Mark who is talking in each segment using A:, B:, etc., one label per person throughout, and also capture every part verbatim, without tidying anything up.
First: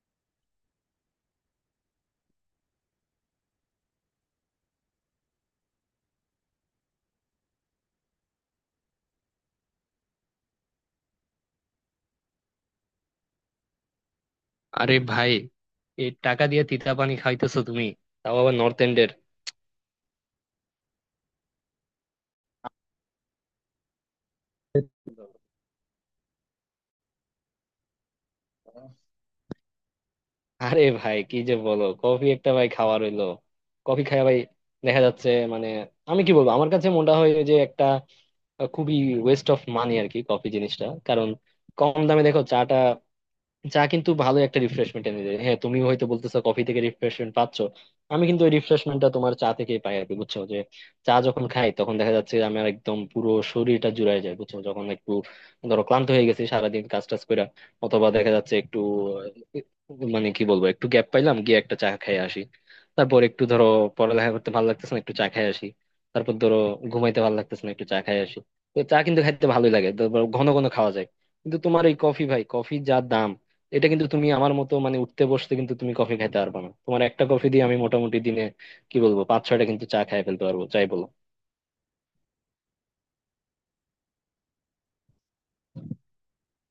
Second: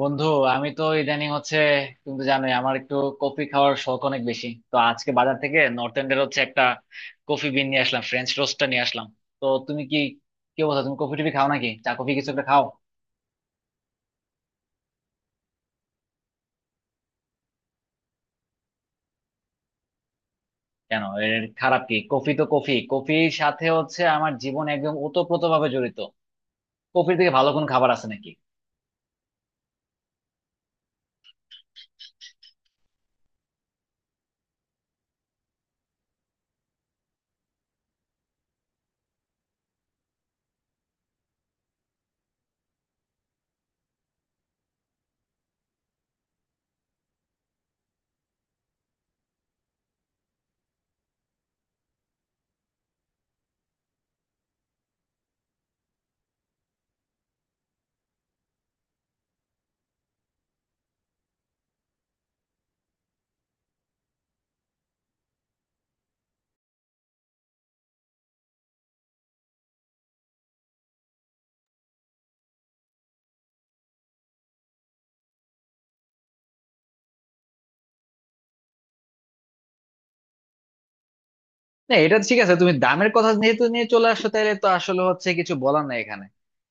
A: বন্ধু, আমি তো ইদানিং হচ্ছে, তুমি তো জানোই আমার একটু কফি খাওয়ার শখ অনেক বেশি। তো আজকে বাজার থেকে নর্থ এন্ডের হচ্ছে একটা কফি বিন নিয়ে আসলাম, ফ্রেঞ্চ রোস্টটা নিয়ে আসলাম। তো তুমি কি কি অবস্থা? তুমি কফি টফি খাও, নাকি চা কফি কিছু একটা খাও?
B: আরে ভাই, এই টাকা দিয়ে তিতা পানি খাইতেছো তুমি? তাও আবার নর্থ এন্ডের।
A: কেন, এর খারাপ কি? কফি তো, কফি কফির সাথে হচ্ছে আমার জীবন একদম ওতপ্রোত ভাবে জড়িত। কফির থেকে ভালো কোন খাবার আছে নাকি?
B: আরে ভাই, কি যে বলো! কফি একটা ভাই খাওয়া রইলো। কফি খায় ভাই, দেখা যাচ্ছে। মানে, আমি কি বলবো, আমার কাছে মনে হয় যে একটা আহ, খুবই ওয়েস্ট অফ মানি আর কি কফি জিনিসটা। কারণ কম দামে দেখো, চাটা চা কিন্তু ভালো একটা রিফ্রেশমেন্ট এনে দেয়। হ্যাঁ, তুমি হয়তো বলতেছো কফি থেকে রিফ্রেশমেন্ট পাচ্ছ। আমি কিন্তু ওই রিফ্রেশমেন্টটা তোমার চা থেকেই পাই আর কি, বুঝছো? যে চা যখন খাই, তখন দেখা যাচ্ছে যে আমার একদম পুরো শরীরটা জুড়ায় যায়, বুঝছো? যখন একটু ধরো ক্লান্ত হয়ে গেছি সারাদিন কাজ টাজ করে, অথবা দেখা যাচ্ছে একটু আহ, মানে কি বলবো, একটু গ্যাপ পাইলাম, গিয়ে একটা চা খেয়ে আসি। তারপর একটু ধরো, পড়ালেখা করতে ভালো লাগতেছে না, একটু চা খেয়ে আসি। তারপর ধরো, ঘুমাইতে ভালো লাগতেছে না, একটু চা খেয়ে আসি। তো চা কিন্তু খাইতে ভালোই লাগে, তারপর ঘন ঘন খাওয়া যায়। কিন্তু তোমার এই কফি, ভাই কফির যা দাম! এটা কিন্তু তুমি আমার মতো মানে উঠতে বসতে কিন্তু তুমি কফি খাইতে পারবে না। তোমার একটা কফি দিয়ে আমি মোটামুটি দিনে, কি বলবো, পাঁচ ছয়টা কিন্তু চা খাই ফেলতে পারবো, চাই বলো।
A: না, এটা ঠিক আছে। তুমি দামের কথা যেহেতু নিয়ে চলে আসছো, তাহলে তো আসলে হচ্ছে কিছু বলার নাই এখানে।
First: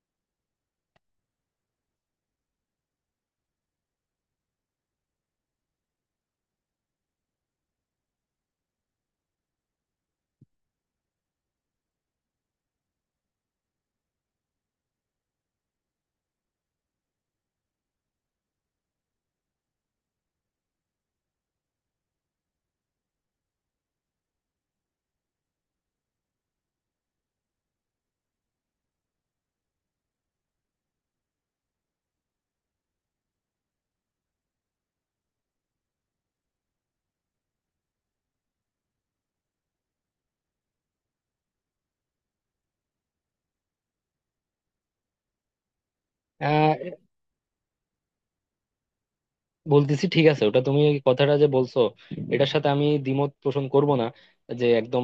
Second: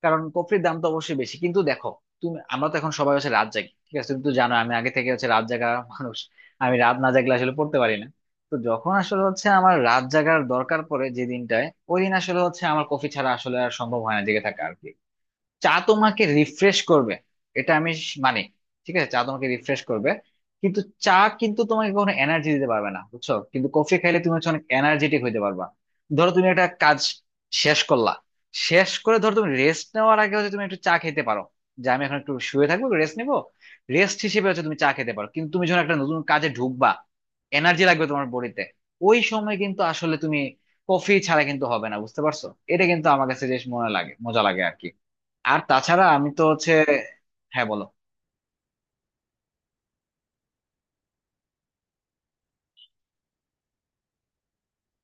A: কারণ কফির দাম তো অবশ্যই বেশি, কিন্তু দেখো, তুমি, আমরা তো এখন সবাই হচ্ছে রাত জাগি। ঠিক আছে। তুমি তো জানো, আমি আগে থেকে হচ্ছে রাত জাগা মানুষ। আমি রাত না জাগলে আসলে পড়তে পারি না। তো যখন আসলে হচ্ছে আমার রাত জাগার দরকার পড়ে যে দিনটায়, ওই দিন আসলে হচ্ছে আমার কফি ছাড়া আসলে আর সম্ভব হয় না জেগে থাকা আর কি। চা তোমাকে রিফ্রেশ করবে, এটা আমি স- মানি। ঠিক আছে, চা তোমাকে রিফ্রেশ করবে, কিন্তু চা কিন্তু তোমাকে কোনো এনার্জি দিতে পারবে না, বুঝছো? কিন্তু কফি খাইলে তুমি হচ্ছে অনেক এনার্জেটিক হইতে পারবা। ধরো তুমি একটা কাজ শেষ করলা, শেষ করে ধরো তুমি রেস্ট নেওয়ার আগে হচ্ছে তুমি একটু চা খেতে পারো, যে আমি এখন একটু শুয়ে থাকবো, রেস্ট নিবো। রেস্ট হিসেবে হচ্ছে তুমি চা খেতে পারো, কিন্তু তুমি যখন একটা নতুন কাজে ঢুকবা, এনার্জি লাগবে তোমার বডিতে, ওই সময় কিন্তু আসলে তুমি কফি ছাড়া কিন্তু হবে না, বুঝতে পারছো? এটা কিন্তু আমার কাছে বেশ মনে লাগে, মজা লাগে আর কি। আর তাছাড়া আমি তো হচ্ছে,
B: আহ
A: হ্যাঁ বলো।
B: বলতেছি, ঠিক আছে, ওটা তুমি এই কথাটা যে বলছো, এটার সাথে আমি দ্বিমত পোষণ করব না, যে একদম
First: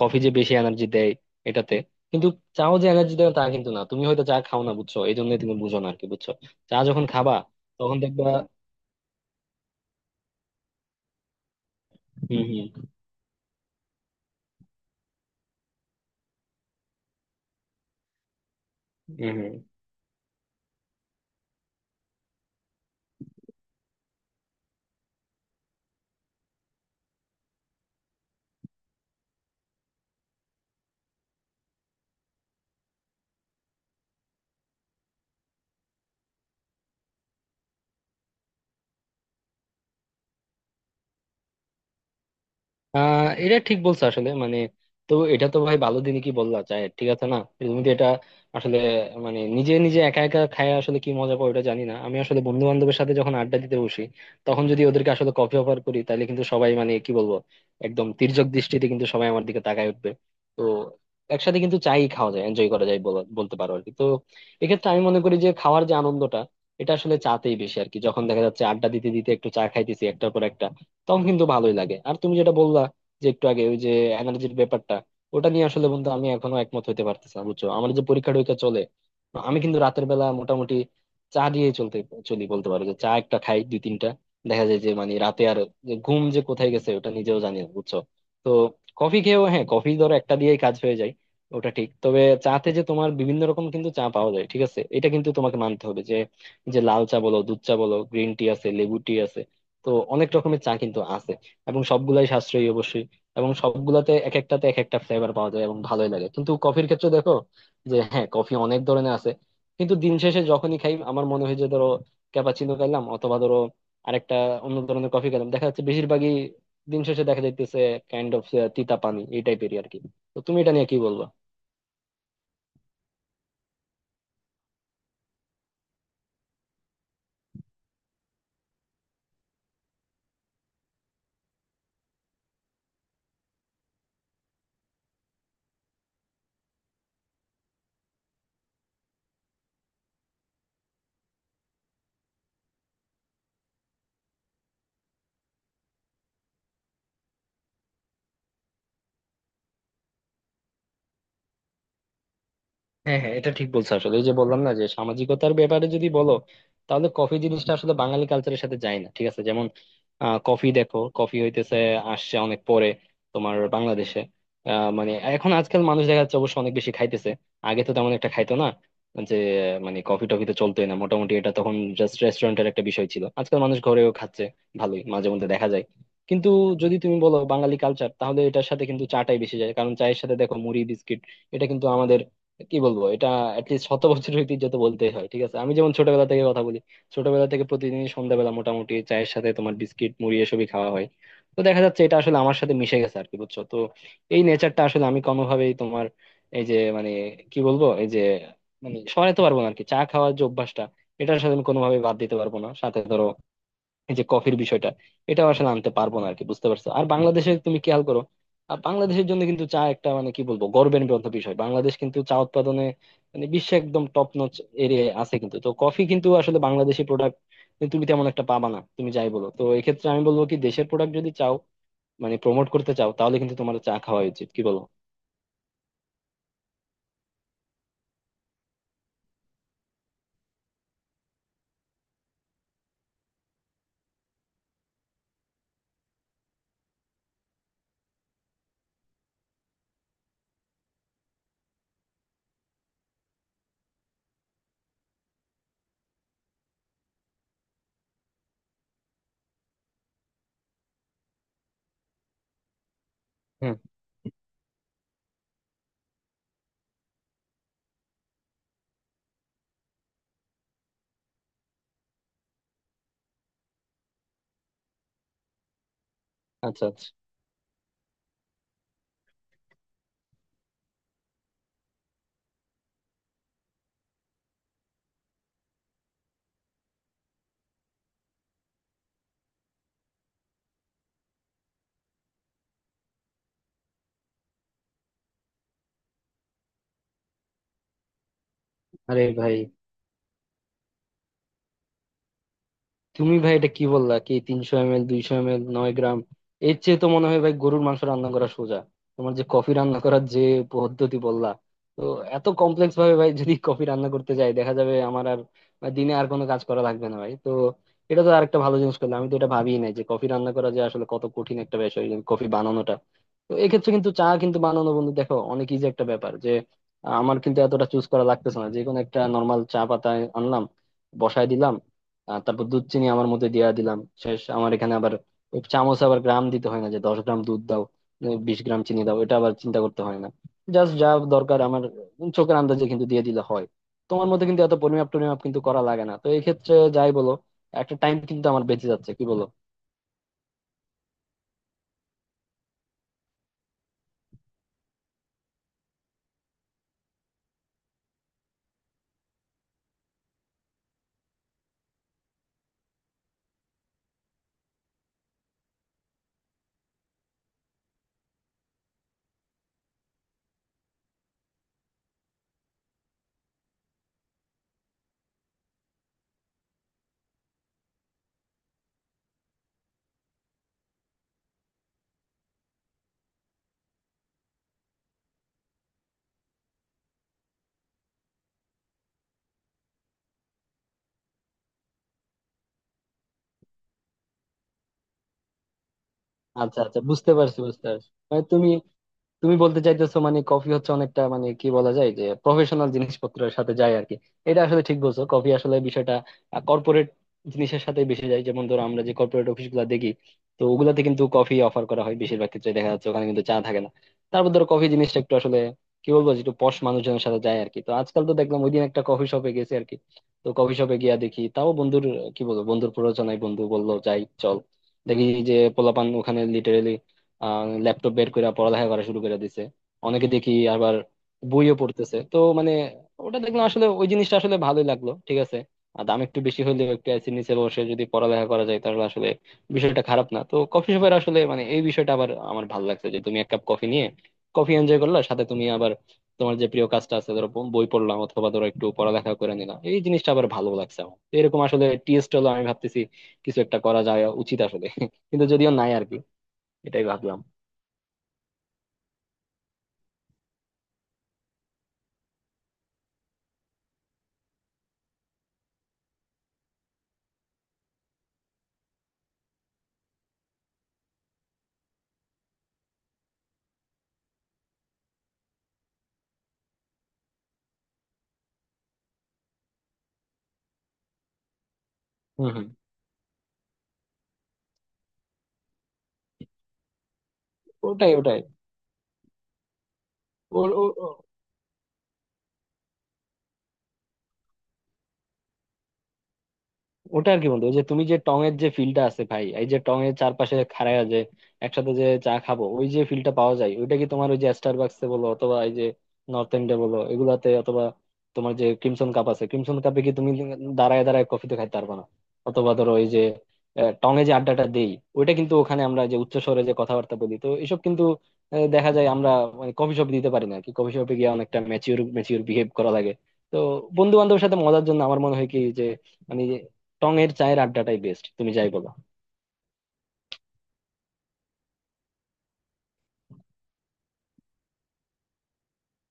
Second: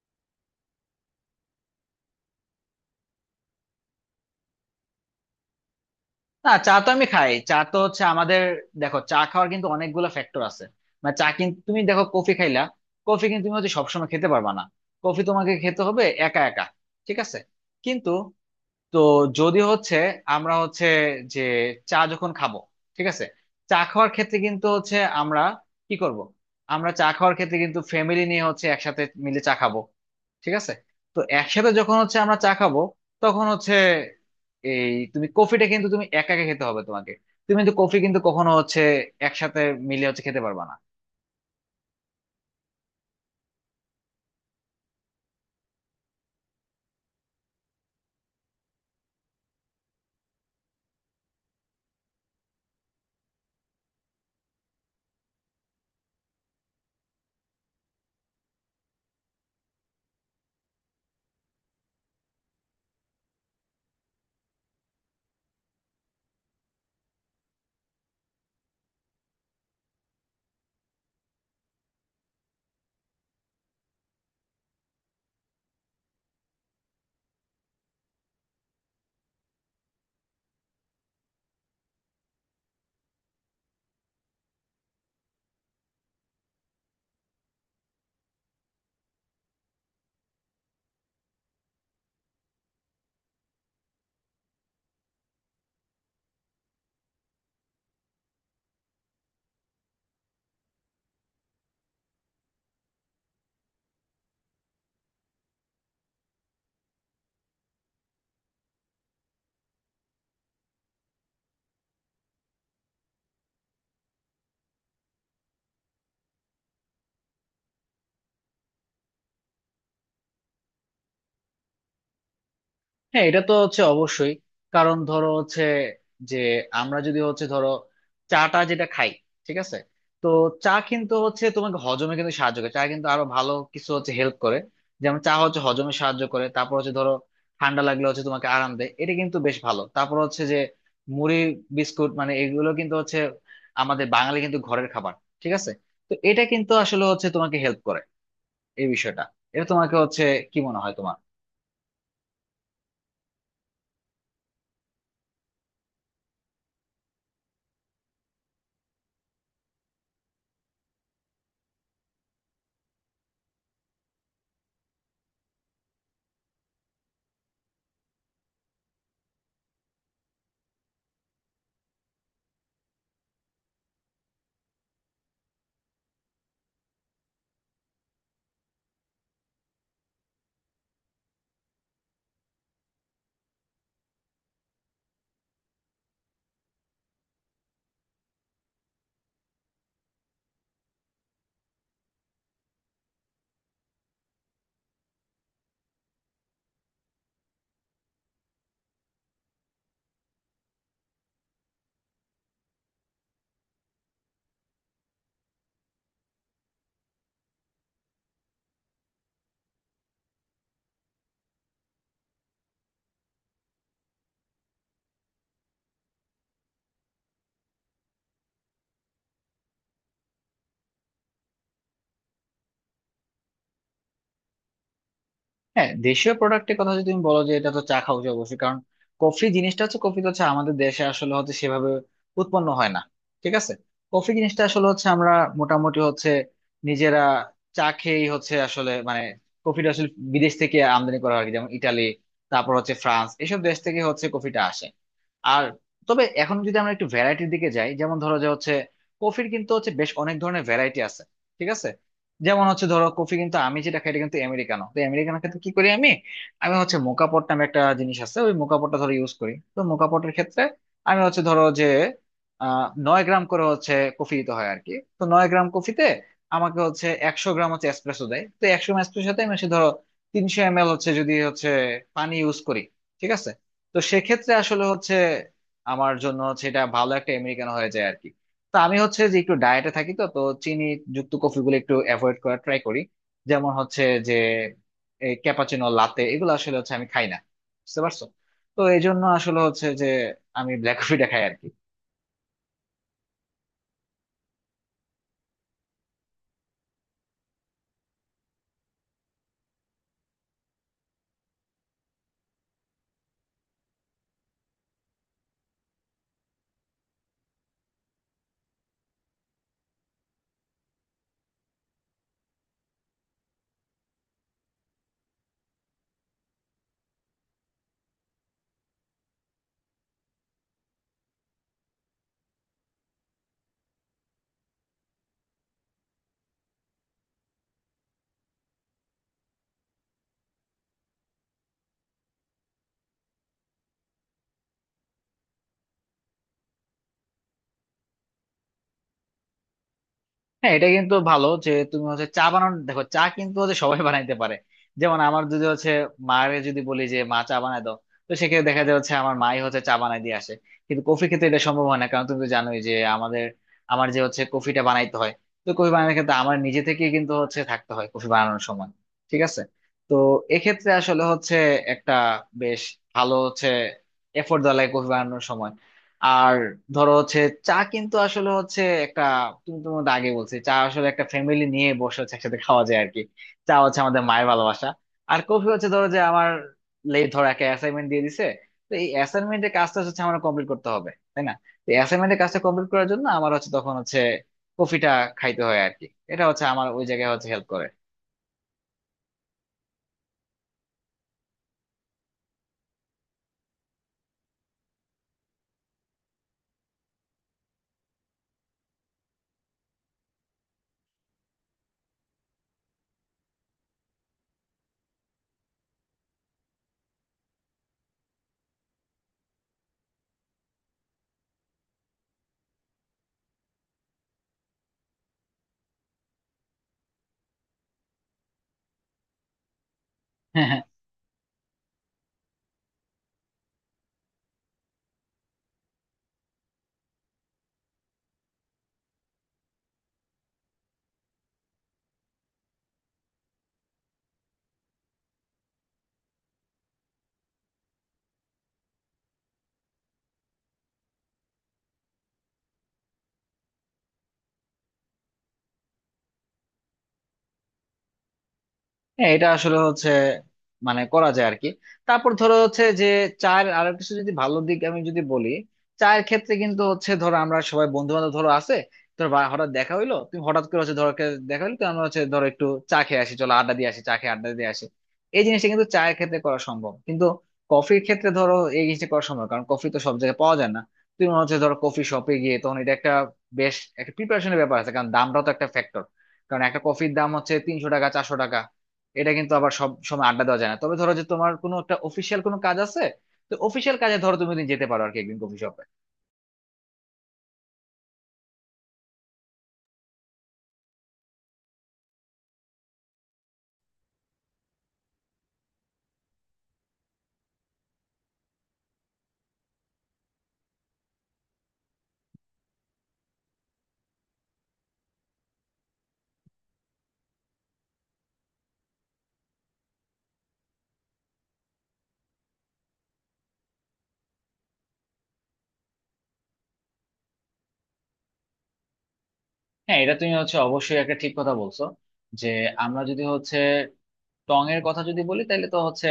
B: কফি যে বেশি এনার্জি দেয়, এটাতে। কিন্তু চাও যে এনার্জি দেয় তা কিন্তু না। তুমি হয়তো চা খাও না, বুঝছো? এই জন্য তুমি বুঝো না আর কি, বুঝছো?
A: না, চা
B: চা
A: তো
B: যখন
A: আমি খাই,
B: খাবা,
A: চা তো
B: তখন
A: হচ্ছে
B: দেখবা।
A: আমাদের, দেখো, চা খাওয়ার কিন্তু অনেকগুলো ফ্যাক্টর আছে। মানে, চা কিন্তু তুমি দেখো, কফি
B: হম,
A: খাইলা, কফি কিন্তু তুমি হচ্ছে সবসময় খেতে পারবা না। কফি তোমাকে খেতে হবে একা একা, ঠিক আছে? কিন্তু, তো
B: হম, হম।
A: যদি হচ্ছে আমরা হচ্ছে যে, চা যখন খাবো, ঠিক আছে, চা খাওয়ার ক্ষেত্রে কিন্তু হচ্ছে আমরা কি করব? আমরা চা খাওয়ার ক্ষেত্রে কিন্তু ফ্যামিলি নিয়ে হচ্ছে একসাথে মিলে চা খাবো, ঠিক আছে। তো একসাথে যখন হচ্ছে আমরা চা খাবো, তখন হচ্ছে, এই তুমি কফিটা কিন্তু তুমি একা একা খেতে হবে তোমাকে। তুমি কিন্তু কফি কিন্তু কখনো হচ্ছে একসাথে মিলে হচ্ছে খেতে পারবা না।
B: আহ এটা ঠিক বলছো আসলে, মানে। তো এটা তো ভাই ভালো, দিনে কি বললা? চায় ঠিক আছে না। তুমি তো এটা আসলে, মানে, নিজে নিজে একা একা খায়, আসলে কি মজা পাও এটা জানি না। আমি আসলে বন্ধু বান্ধবের সাথে যখন আড্ডা দিতে বসি, তখন যদি ওদেরকে আসলে কফি অফার করি, তাহলে কিন্তু সবাই, মানে কি বলবো, একদম তির্যক দৃষ্টিতে কিন্তু সবাই আমার দিকে তাকায় উঠবে। তো একসাথে কিন্তু চাই খাওয়া যায়, এনজয় করা যায় বলা- বলতে পারো আর কি। তো এক্ষেত্রে আমি মনে করি যে খাওয়ার যে আনন্দটা, এটা আসলে চাতেই বেশি আর কি। যখন দেখা যাচ্ছে আড্ডা দিতে দিতে একটু চা খাইতেছি একটার পর একটা, তখন কিন্তু ভালোই লাগে। আর তুমি যেটা বললা, যে একটু আগে ওই যে এনার্জির ব্যাপারটা, ওটা নিয়ে আসলে বন্ধু, আমি এখনো একমত হতে পারতেছি না, বুঝছো? আমার যে পরীক্ষা টরীক্ষা চলে, আমি কিন্তু রাতের বেলা মোটামুটি চা দিয়ে চলতে চলি বলতে পারো, যে চা একটা খাই দুই তিনটা। দেখা যায় যে মানে রাতে আর যে ঘুম যে কোথায় গেছে ওটা নিজেও জানি না, বুঝছো? তো কফি খেয়েও, হ্যাঁ, কফি ধরো একটা দিয়েই কাজ হয়ে যায়, ওটা ঠিক। তবে চাতে যে তোমার বিভিন্ন রকম কিন্তু চা পাওয়া যায়, ঠিক আছে, এটা কিন্তু তোমাকে মানতে হবে যে যে লাল চা বলো, দুধ চা বলো, গ্রিন টি আছে, লেবু টি আছে। তো অনেক রকমের চা কিন্তু আছে, এবং সবগুলাই সাশ্রয়ী অবশ্যই। এবং সবগুলাতে এক একটাতে এক একটা ফ্লেভার পাওয়া যায় এবং ভালোই লাগে। কিন্তু কফির ক্ষেত্রে দেখো, যে হ্যাঁ, কফি অনেক ধরনের আছে। কিন্তু দিন শেষে যখনই খাই আমার মনে হয় যে, ধরো ক্যাপাচিনো খাইলাম, অথবা ধরো আরেকটা অন্য ধরনের কফি খেলাম, দেখা যাচ্ছে বেশিরভাগই দিন শেষে দেখা যাইতেছে কাইন্ড অফ তিতা পানি এই টাইপেরই আর কি। তো তুমি এটা নিয়ে কি বলবো?
A: হ্যাঁ, এটা তো হচ্ছে অবশ্যই। কারণ ধরো হচ্ছে যে, আমরা যদি হচ্ছে ধরো চাটা যেটা খাই, ঠিক আছে, তো চা কিন্তু হচ্ছে তোমাকে হজমে কিন্তু সাহায্য করে। চা কিন্তু আরো ভালো কিছু হচ্ছে হেল্প করে। যেমন, চা হচ্ছে হজমে সাহায্য করে, তারপর হচ্ছে, ধরো ঠান্ডা লাগলে হচ্ছে তোমাকে আরাম দেয়, এটা কিন্তু বেশ ভালো। তারপর হচ্ছে যে, মুড়ি, বিস্কুট, মানে এগুলো কিন্তু হচ্ছে আমাদের বাঙালি কিন্তু ঘরের খাবার, ঠিক আছে? তো এটা কিন্তু আসলে হচ্ছে তোমাকে হেল্প করে, এই বিষয়টা। এটা তোমাকে হচ্ছে, কি মনে হয় তোমার?
B: হ্যাঁ, হ্যাঁ, এটা ঠিক বলছো আসলে। এই যে বললাম না, যে সামাজিকতার ব্যাপারে যদি বলো, তাহলে কফি জিনিসটা আসলে বাঙালি কালচারের সাথে যায় না, ঠিক আছে। যেমন, আহ, কফি দেখো, কফি হইতেছে আসছে অনেক পরে তোমার বাংলাদেশে। আহ, মানে এখন আজকাল মানুষ দেখা যাচ্ছে অবশ্য অনেক বেশি খাইতেছে। আগে তো তেমন একটা খাইতো না। যে মানে কফি টফি তো চলতোই না মোটামুটি, এটা তখন জাস্ট রেস্টুরেন্টের একটা বিষয় ছিল। আজকাল মানুষ ঘরেও খাচ্ছে ভালোই, মাঝে মধ্যে দেখা যায়। কিন্তু যদি তুমি বলো বাঙালি কালচার, তাহলে এটার সাথে কিন্তু চাটাই বেশি যায়। কারণ চায়ের সাথে দেখো মুড়ি, বিস্কিট, এটা কিন্তু আমাদের, কি বলবো, এটা অ্যাটলিস্ট শত বছরের ঐতিহ্য তো বলতেই হয়, ঠিক আছে। আমি যেমন ছোটবেলা থেকে কথা বলি, ছোটবেলা থেকে প্রতিদিন সন্ধ্যাবেলা মোটামুটি চায়ের সাথে তোমার বিস্কিট, মুড়ি এসবই খাওয়া হয়। তো দেখা যাচ্ছে এটা আসলে আমার সাথে মিশে গেছে আর কি, বুঝছো? তো এই নেচারটা আসলে আমি কোনোভাবেই তোমার, এই যে মানে, কি বলবো, এই যে মানে সরাতে পারবো না আর কি। চা খাওয়ার যে অভ্যাসটা, এটা আসলে আমি কোনোভাবেই বাদ দিতে পারবো না, সাথে ধরো এই যে কফির বিষয়টা, এটা আসলে আনতে পারবো না আর কি, বুঝতে পারছো? আর বাংলাদেশে তুমি খেয়াল করো। আহ, বাংলাদেশের জন্য কিন্তু চা একটা, মানে কি বলবো, গর্বের গ্রন্থ বিষয়। বাংলাদেশ কিন্তু চা উৎপাদনে মানে বিশ্বে একদম টপ নচ এরিয়ায় আছে কিন্তু। তো কফি কিন্তু আসলে বাংলাদেশি প্রোডাক্ট তুমি তেমন একটা পাবা না। তুমি যাই বলো, তো এক্ষেত্রে আমি বলবো কি, দেশের প্রোডাক্ট যদি চাও, মানে প্রমোট করতে চাও, তাহলে কিন্তু তোমার চা খাওয়া উচিত, কি বলো?
A: হ্যাঁ, দেশীয় প্রোডাক্টের কথা যদি তুমি বলো, যে এটা তো চা খাওয়া উচিত অবশ্যই। কারণ কফি জিনিসটা হচ্ছে, কফি তো হচ্ছে আমাদের দেশে আসলে হচ্ছে সেভাবে উৎপন্ন হয় না, ঠিক আছে। কফি জিনিসটা আসলে হচ্ছে আমরা মোটামুটি হচ্ছে নিজেরা চা খেয়েই হচ্ছে আসলে, মানে কফিটা আসলে বিদেশ থেকে আমদানি করা হয় আর কি। যেমন ইটালি, তারপর হচ্ছে ফ্রান্স, এসব দেশ থেকে হচ্ছে কফিটা আসে। আর, তবে এখন যদি আমরা একটু ভ্যারাইটির দিকে যাই, যেমন ধরো যে হচ্ছে, কফির কিন্তু হচ্ছে বেশ অনেক ধরনের ভ্যারাইটি আছে, ঠিক আছে। যেমন হচ্ছে, ধরো কফি কিন্তু
B: হুম।
A: আমি যেটা খাই, এটা কিন্তু আমেরিকানো। তো আমেরিকানো ক্ষেত্রে কি করি আমি, আমি হচ্ছে মোকা পট নামে একটা জিনিস আছে, ওই মোকা পটটা ধরো ইউজ করি। তো মোকা পটের ক্ষেত্রে আমি হচ্ছে ধরো যে, আহ নয় গ্রাম করে হচ্ছে কফি দিতে হয় আর কি। তো নয় গ্রাম কফিতে আমাকে
B: আচ্ছা,
A: হচ্ছে
B: আচ্ছা।
A: একশো গ্রাম হচ্ছে এসপ্রেসো দেয়। তো একশো গ্রাম এসপ্রেসোতে আমি হচ্ছে ধরো, তিনশো এম এল হচ্ছে যদি হচ্ছে পানি ইউজ করি, ঠিক আছে। তো সেক্ষেত্রে আসলে হচ্ছে আমার জন্য হচ্ছে এটা ভালো একটা আমেরিকানো হয়ে যায় আর কি। তো আমি হচ্ছে যে একটু ডায়েটে থাকি, তো তো চিনি যুক্ত কফিগুলো একটু অ্যাভয়েড করার ট্রাই করি। যেমন হচ্ছে যে, এই ক্যাপাচিনো, লাতে, এগুলো আসলে হচ্ছে আমি খাই না, বুঝতে পারছো। তো এই জন্য
B: আরে ভাই,
A: আসলে হচ্ছে যে, আমি ব্ল্যাক কফিটা খাই আর কি।
B: তুমি ভাই এটা কি বললা কি! তিনশো এম এল, দুইশো এম এল, নয় গ্রাম, এর চেয়ে তো মনে হয় ভাই গরুর মাংস রান্না করা সোজা। তোমার যে কফি রান্না করার যে পদ্ধতি বললা, তো এত কমপ্লেক্স ভাবে ভাই যদি কফি রান্না করতে যাই, দেখা যাবে আমার আর বা দিনে আর কোনো কাজ করা লাগবে না ভাই। তো এটা তো আরেকটা ভালো জিনিস করলাম, আমি তো এটা ভাবিই নাই যে কফি রান্না করা যে আসলে কত কঠিন একটা বিষয় কফি বানানোটা। তো এক্ষেত্রে কিন্তু চা কিন্তু বানানো বন্ধু দেখো অনেক ইজি একটা ব্যাপার, যে আহ, আমার কিন্তু এতটা চুজ করা লাগতেছে না। যে কোনো একটা নর্মাল চা পাতা আনলাম, বসায় দিলাম। আহ তারপর দুধ, চিনি আমার মধ্যে দিয়া দিলাম, শেষ। আমার এখানে আবার ওই চামচ, আবার গ্রাম দিতে হয় না যে দশ গ্রাম দুধ দাও, উম, বিশ গ্রাম চিনি দাও, এটা আবার চিন্তা করতে হয় না। জাস্ট যা দরকার আমার চোখের আন্দাজে কিন্তু দিয়ে দিলে হয়। তোমার মধ্যে কিন্তু এত পরিমাপ টরিমাপ কিন্তু করা লাগে না। তো এই ক্ষেত্রে যাই বলো, একটা টাইম কিন্তু আমার বেঁচে যাচ্ছে, কি বলো?
A: হ্যাঁ, এটা কিন্তু ভালো যে তুমি হচ্ছে চা বানানো। দেখো, চা কিন্তু হচ্ছে সবাই বানাইতে পারে। যেমন আমার যদি হচ্ছে মায়ের যদি বলি যে, মা চা বানায় দাও, তো সেক্ষেত্রে দেখা যায় হচ্ছে আমার মাই হচ্ছে চা বানাই দিয়ে আসে। কিন্তু কফি ক্ষেত্রে এটা সম্ভব হয় না, কারণ তুমি তো জানোই যে আমাদের, আমার যে হচ্ছে কফিটা বানাইতে হয়। তো কফি বানানোর ক্ষেত্রে আমার নিজে থেকে কিন্তু হচ্ছে থাকতে হয় কফি বানানোর সময়, ঠিক আছে। তো এক্ষেত্রে আসলে হচ্ছে একটা বেশ ভালো হচ্ছে এফোর্ট দেওয়া লাগে কফি বানানোর সময়। আর ধরো হচ্ছে, চা কিন্তু আসলে হচ্ছে একটা, তুমি তো আমাকে আগে বলছি, চা আসলে একটা ফ্যামিলি নিয়ে বসে হচ্ছে একসাথে খাওয়া যায় আর কি। চা হচ্ছে আমাদের মায়ের ভালোবাসা। আর কফি হচ্ছে, ধরো যে আমার লেট, ধরো একটা অ্যাসাইনমেন্ট দিয়ে দিছে, তো এই অ্যাসাইনমেন্টের কাজটা হচ্ছে আমার কমপ্লিট করতে হবে, তাই না? তো অ্যাসাইনমেন্টের কাজটা কমপ্লিট করার জন্য আমার হচ্ছে তখন হচ্ছে কফিটা খাইতে হয় আর কি। এটা হচ্ছে
B: আচ্ছা,
A: আমার
B: আচ্ছা,
A: ওই জায়গায়
B: বুঝতে
A: হচ্ছে
B: পারছি,
A: হেল্প করে।
B: বুঝতে পারছি। মানে তুমি তুমি বলতে চাইতেছো মানে কফি হচ্ছে অনেকটা, মানে কি বলা যায়, যে প্রফেশনাল জিনিসপত্রের সাথে যায় আর কি। এটা আসলে ঠিক বলছো, কফি আসলে বিষয়টা কর্পোরেট জিনিসের সাথে বেশি যায়। যেমন ধরো আমরা যে কর্পোরেট অফিস গুলা দেখি, তো ওগুলাতে কিন্তু কফি অফার করা হয় বেশিরভাগ ক্ষেত্রে, দেখা যাচ্ছে ওখানে কিন্তু চা থাকে না। তারপর ধরো কফি জিনিসটা একটু আসলে, কি বলবো, যে একটু পশ মানুষজনের সাথে যায় আর কি। তো আজকাল তো দেখলাম, ওইদিন একটা কফি শপে গেছি আর কি, তো কফি শপে গিয়া দেখি, তাও বন্ধুর, কি বলবো, বন্ধুর প্ররোচনায়, বন্ধু বললো যাই চল। দেখি যে পোলাপান ওখানে লিটারেলি ল্যাপটপ বের করে পড়ালেখা করা শুরু করে দিছে। অনেকে দেখি আবার বইও পড়তেছে। তো মানে, ওটা দেখলাম আসলে ওই জিনিসটা আসলে ভালোই লাগলো, ঠিক আছে। আর দাম একটু বেশি হলেও একটু এসির নিচে বসে যদি পড়ালেখা করা যায়, তাহলে আসলে বিষয়টা খারাপ না। তো কফি শপের আসলে মানে এই বিষয়টা আবার আমার ভালো লাগছে, যে তুমি এক কাপ কফি নিয়ে কফি এনজয় করলা, সাথে তুমি আবার তোমার যে প্রিয় কাজটা আছে, ধরো বই পড়লাম অথবা ধরো একটু পড়ালেখা করে নিলাম, এই জিনিসটা আবার ভালো লাগছে আমার। তো এরকম আসলে টিএস হলো, আমি ভাবতেছি কিছু একটা করা যায় উচিত আসলে, কিন্তু যদিও নাই আর কি। এটাই ভাবলাম।
A: হ্যাঁ, এটা আসলে হচ্ছে, মানে করা যায় আর কি। তারপর ধরো হচ্ছে যে, চায়ের আরো কিছু যদি ভালো দিক আমি যদি বলি, চায়ের ক্ষেত্রে কিন্তু হচ্ছে ধরো, আমরা সবাই বন্ধু বান্ধব ধরো আছে, ধরো বা- হঠাৎ দেখা হইলো, তুমি হঠাৎ করে হচ্ছে ধরো কে- দেখা হইলো, তো আমরা হচ্ছে ধরো একটু চা খেয়ে আসি, চলো আড্ডা দিয়ে আসি, চা খেয়ে আড্ডা দিয়ে আসি। এই জিনিসটা কিন্তু চায়ের ক্ষেত্রে করা সম্ভব, কিন্তু কফির ক্ষেত্রে ধরো এই জিনিসটা করা সম্ভব না, কারণ কফি তো সব জায়গায় পাওয়া যায় না। তুমি হচ্ছে ধরো কফি শপে
B: হম,
A: গিয়ে
B: হম।
A: তখন, এটা একটা বেশ একটা প্রিপারেশনের ব্যাপার আছে, কারণ দামটাও তো একটা ফ্যাক্টর। কারণ একটা কফির দাম হচ্ছে তিনশো টাকা,
B: ওটাই,
A: চারশো
B: ওটাই।
A: টাকা এটা কিন্তু আবার সব সময় আড্ডা দেওয়া যায় না।
B: ওর-
A: তবে
B: ও-
A: ধরো
B: ও-
A: যে তোমার কোনো একটা অফিসিয়াল কোনো কাজ আছে, তো অফিসিয়াল কাজে ধরো তুমি ওদিন যেতে পারো আর কি, একদিন কফি শপে।
B: ওটা আর কি বন্ধু, ওই যে তুমি যে টং এর যে ফিলটা আছে ভাই, এই যে টং এর চারপাশে খাড়ায় যে একসাথে যে চা খাবো, ওই যে ফিলটা পাওয়া যায়, ওইটা কি তোমার ওই যে স্টারবাকসে বলো, অথবা এই যে নর্থ এন্ডে বলো এগুলাতে, অথবা তোমার যে ক্রিমসন কাপ আছে, ক্রিমসন কাপে কি তুমি দাঁড়ায় দাঁড়ায় কফি তো খাইতে পারবে না। অথবা ধরো এই যে টং এ যে আড্ডাটা দেই, ওইটা কিন্তু ওখানে আমরা যে উচ্চ স্বরে যে কথাবার্তা বলি, তো এসব কিন্তু আহ, দেখা যায় আমরা মানে কফি শপে দিতে পারি না আর কি। কফি শপে গিয়ে অনেকটা ম্যাচিওর ম্যাচিওর বিহেভ করা লাগে। তো বন্ধু বান্ধবের সাথে মজার জন্য আমার মনে হয় কি যে, মানে, টং এর চায়ের আড্ডাটাই বেস্ট, তুমি যাই বলো।
A: হ্যাঁ, এটা তুমি হচ্ছে অবশ্যই একটা ঠিক কথা বলছো, যে আমরা যদি হচ্ছে টং এর কথা যদি বলি, তাহলে তো হচ্ছে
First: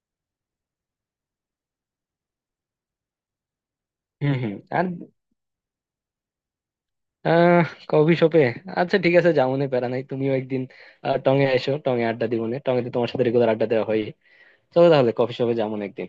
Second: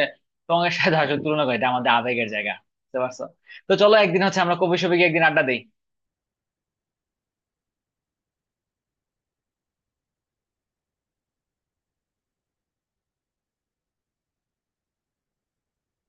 A: টং এর সাথে আসলে তুলনা করি, এটা আমাদের আবেগের জায়গা, বুঝতে পারছো। তো চলো একদিন
B: হম,
A: হচ্ছে
B: হম।
A: আমরা কফি
B: আর
A: শপে গিয়ে একদিন আড্ডা দিই।
B: আহ কফি শপে। আচ্ছা, ঠিক আছে, যাও মনে প্যারা নাই, তুমিও একদিন আহ, টঙে এসো, টঙে আড্ডা দিব মনে। টঙে তো তোমার সাথে রেগুলার আড্ডা দেওয়া হয়। চলো তাহলে কফি শপে যাও মনে একদিন।